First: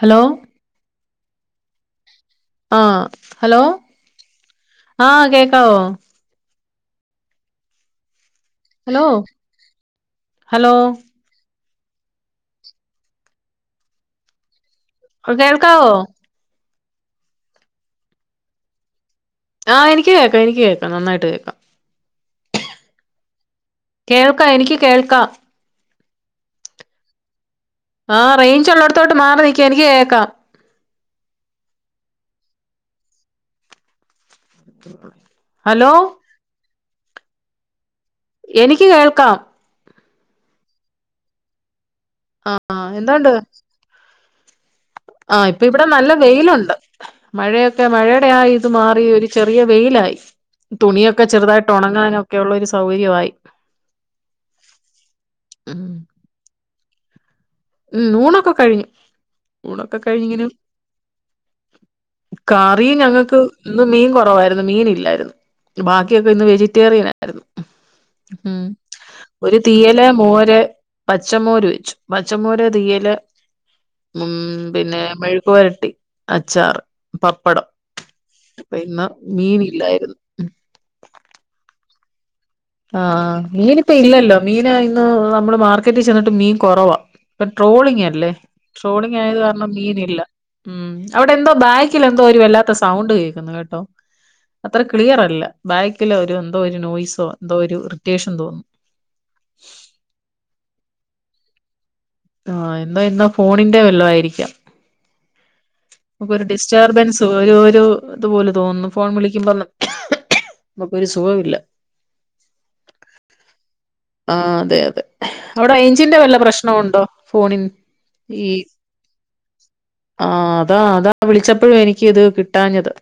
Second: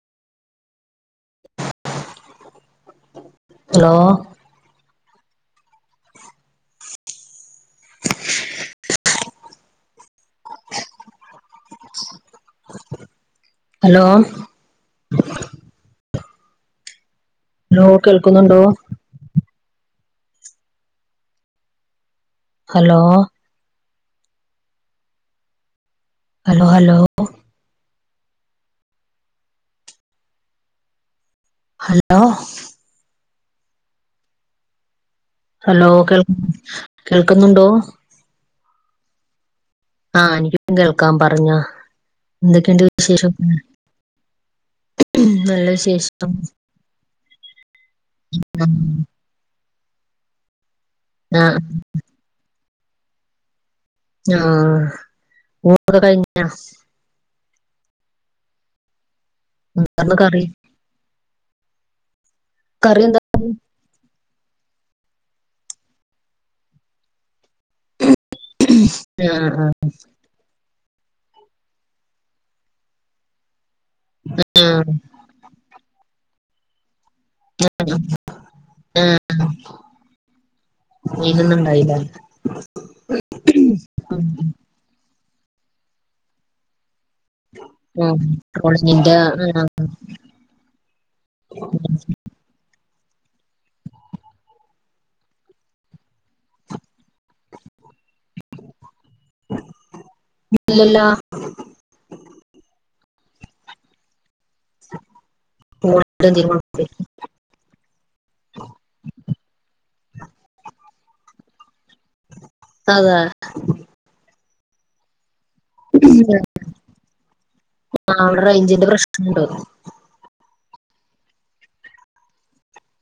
Hello ആഹ് hello ആഹ് കേക്കാവോ ഹലോ ഹലോ ഹലോ പ്പ കേൾക്കാവോ? ഹലോ കേൾക്കുന്നുണ്ടോ? ആഹ് എനിക്ക് കേക്കാം എനിക്ക് കേക്കാം നന്നായിട്ട് കേക്കാം. ഹലോ കേൾക്കാ എനിക്ക് കേൾക്കാ. Hello hello. ആഹ് റെയ്ഞ്ച് ഉള്ളട്ത്തോട്ട് മാറി നിക്ക് എനിക്ക് കേക്കാം. ഹലോ [unintelligible] ഹലോ കേൾ കേൾക്കുന്നുണ്ടോ? എനിക്ക് കേൾക്കാം. ആഹ് എനിക്കും കേൾക്കാം. പറഞ്ഞോ, എന്തൊക്കെയുണ്ട് ആഹ് വിശേഷം? എന്തുണ്ട് ഉം ആഹ് ഇപ്പ ഇവിടെ നല്ല വിശേഷം വെയിലൊണ്ട്. മഴയൊക്കെ മഴയുടെ ആ ഇത് മാറി ഒര് ചെറിയ വെയിലായി. തുണിയൊക്കെ ആ ചെറുതായിട്ട് ഒണങ്ങാനൊക്കെ ഉള്ള ഒരു സൗകര്യവായി. ആഹ് ഊണൊകെ കഴിഞ്ഞാ? മ്മ് ഊണൊക്കെ കഴിഞ്ഞ് ഊണൊക്കെ എന്തായിരുന്നു കറി കഴിഞ്ഞ്ങ്ങനെ, കറീ കറി എന്താ ഞങ്ങക്ക് ഇന്ന് മീൻ കൊറവായിര്ന്ന് മീൻ ഇല്ലായിര്ന്ന് ബാക്കിയൊക്കെ ഇന്ന് വെജിറ്റേറിയനായിര്ന്ന്. മ്മ്. ആ ഒരു തീയല് മോര് പച്ചമോര് വെച്ചു പ ച്ചമോര് തീയ്യല് മ്മ് ആ ആ പിന്നെ മെഴുക്കു പൊരട്ടി അച്ചാറ്. പപ്പടം അപ്പം ഇന്ന് മീൻ ഇല്ലായിര്ന്ന്. മീന് ഇന്ന്ണ്ടായില്ല. ആഹ്. മീന് ഇപ്പ ഇല്ലല്ലോ മീന് ഇന്ന് നമ്മള് മാർക്കറ്റി ചെന്നിട്ടും മീൻ കൊറവാ. ഇപ്പം ട്രോളിങ് ഉം അല്ലേ ട്രോളിങ്ങിന്റെ ട്രോളിങ് ആയത് ആ കാരണം മീനില്ല. മ്മ്. അവടെ എന്തോ ബാക്കിലെന്തോ ഒരു വല്ലാത്ത സൗണ്ട് കേക്ക്ന്ന് കേട്ടോ. അത്ര ക്ലിയറല്ല. ബാക്കില് ഒരു എന്തോ ഒരു നോയ്സോ എന്തോ ഒരു ഇറിറ്റേഷൻ തോന്നുന്നു. ഇല്ലല്ലോ. ആഹ് എന്തോ ഇന്നാ ഫോണിന്റെ വല്ലോം ആയിരിക്കാം. ട്രോളിങ്ങിന്റെ നമുക്കൊരു എന്തേലും ഡിസ് കുഴപ്പം റ്റേർബെൻസ് ഒരു ഒരു ഇതുപോലെ തോന്നുന്നു ഫോൺ വിളിക്കുമ്പം. നമുക്കൊരു സുഖവില്ല. അതെ. ആഹ് അതെയതെ. അവടെ റെയ്ഞ്ചിന്റെ വല്ല പ്രശ്നവുണ്ടോ ഫോണിൻ ആ അവിടെ ഈ റേഞ്ചിന്റെ പ്രശ്നമുണ്ട് ആഹ് അതാ അതാ വിളിച്ചപ്പഴും എനിക്കിത് കിട്ടാഞ്ഞത്.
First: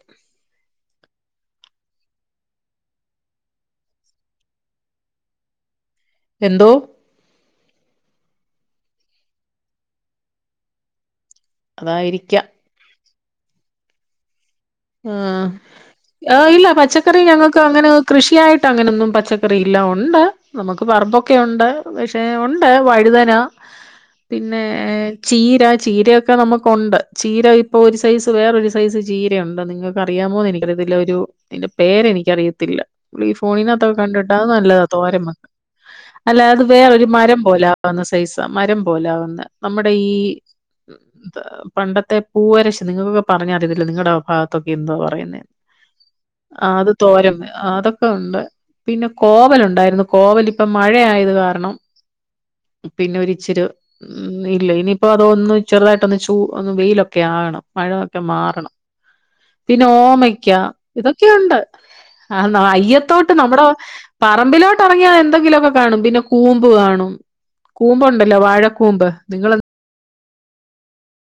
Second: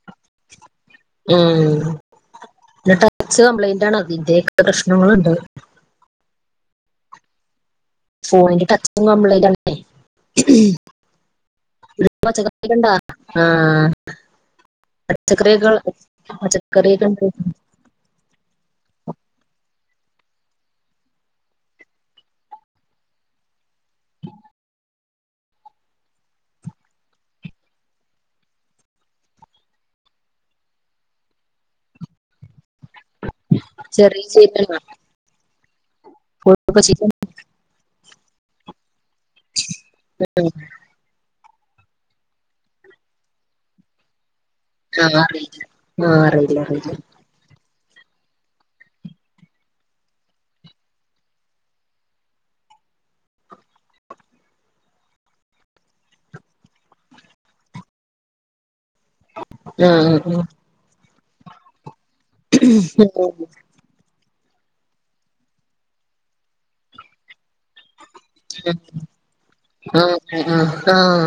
മ്മ്. പിന്നെ ട്ടച്ച് കംപ്ലൈന്റാണ് അതിൻ്റെയൊക്കെ പ്രശ്നങ്ങള്ണ്ട്. എന്തോ? ഫോണിന്റെ ടച്ചും കംപ്ലൈൻ്റാണെന്നെ അതായിരിക്കാം [unintelligible] [unintelligible] ആഹ്. ആഹ്. ആഹ് ഇല്ല പച്ചക്കറിയൊക്കെ പച്ചക്കറി ഉണ്ട് ഞങ്ങക്കങ്ങനെ കൃഷിയായിട്ട് അങ്ങനൊന്നും പച്ചക്കറി ഇല്ല ഒണ്ട് നമുക്ക് പറമ്പൊക്കെ ഉണ്ട്. പക്ഷെ ഉണ്ട് വഴുതന പിന്നെ ചീര ചീരെയൊക്കെ നമുക്കുണ്ട്. ചീര ഇപ്പൊ ഒരു സൈസ് വേറൊരു സൈസ് ചീരയുണ്ട്, നിങ്ങക്ക് അറിയാമോന്ന് എനിക്കറിയത്തില്ല. ഒരു അയ്ന്റെ പേര് എനിക്കറിയത്തില്ല. ഈ ഫോണിനാത്തൊക്കെ ചെറിയ കണ്ടിണ്ട് അത് ചീത്തയാണ് നല്ലതാ തോരൻ വെക്കാൻ. അല്ല അത് കോഴിയൊക്കെ വേറെ ഒരു ചീത്ത മരം പോലാവുന്ന സൈസാ മരം പോലാവുന്ന. നമ്മുടെ ഈ പണ്ടത്തെ പൂവരശ് നിങ്ങൾക്കൊക്കെ പറഞ്ഞറിയതില്ല നിങ്ങളുടെ ഭാഗ ഇതൊക്കെ എന്താ ആ പറയുന്ന അറിയില്ല ആ അറിയില്ല അത് അറിയില്ല തോരം അതൊ ഉണ്ട് പിന്നെ കോവല ഉണ്ടായിരുന്നു കോവല ഇപ്പൊ മഴയത് കാരണം പിന്നെ ഒരിച്ചെരു ഉ ഇല്ല ഇനിയിപ്പോ അതൊന്ന് ചെറുതായിട്ട്ന്ന് ചൂ ഒന്ന് വെയിലൊക്കെ ആകണം മഴൊക്കെ മാറണം പിന്നെ ആ ഓമയ്ക്ക ഇതൊക്കെയുണ്ട് ആഹ് അയ്യത്തോട്ട് നമ്മുടെ പറമ്പിലോട്ട് ഇറങ്ങിയാ എന്തെങ്കിലുമൊക്കെ കാണും പിന്നെ കൂമ്പ് കാണും കൂമ്പു ഇല്ല വാഴക്കൂമ്പ് നിങ്ങൾ ആഹ് ആഹ്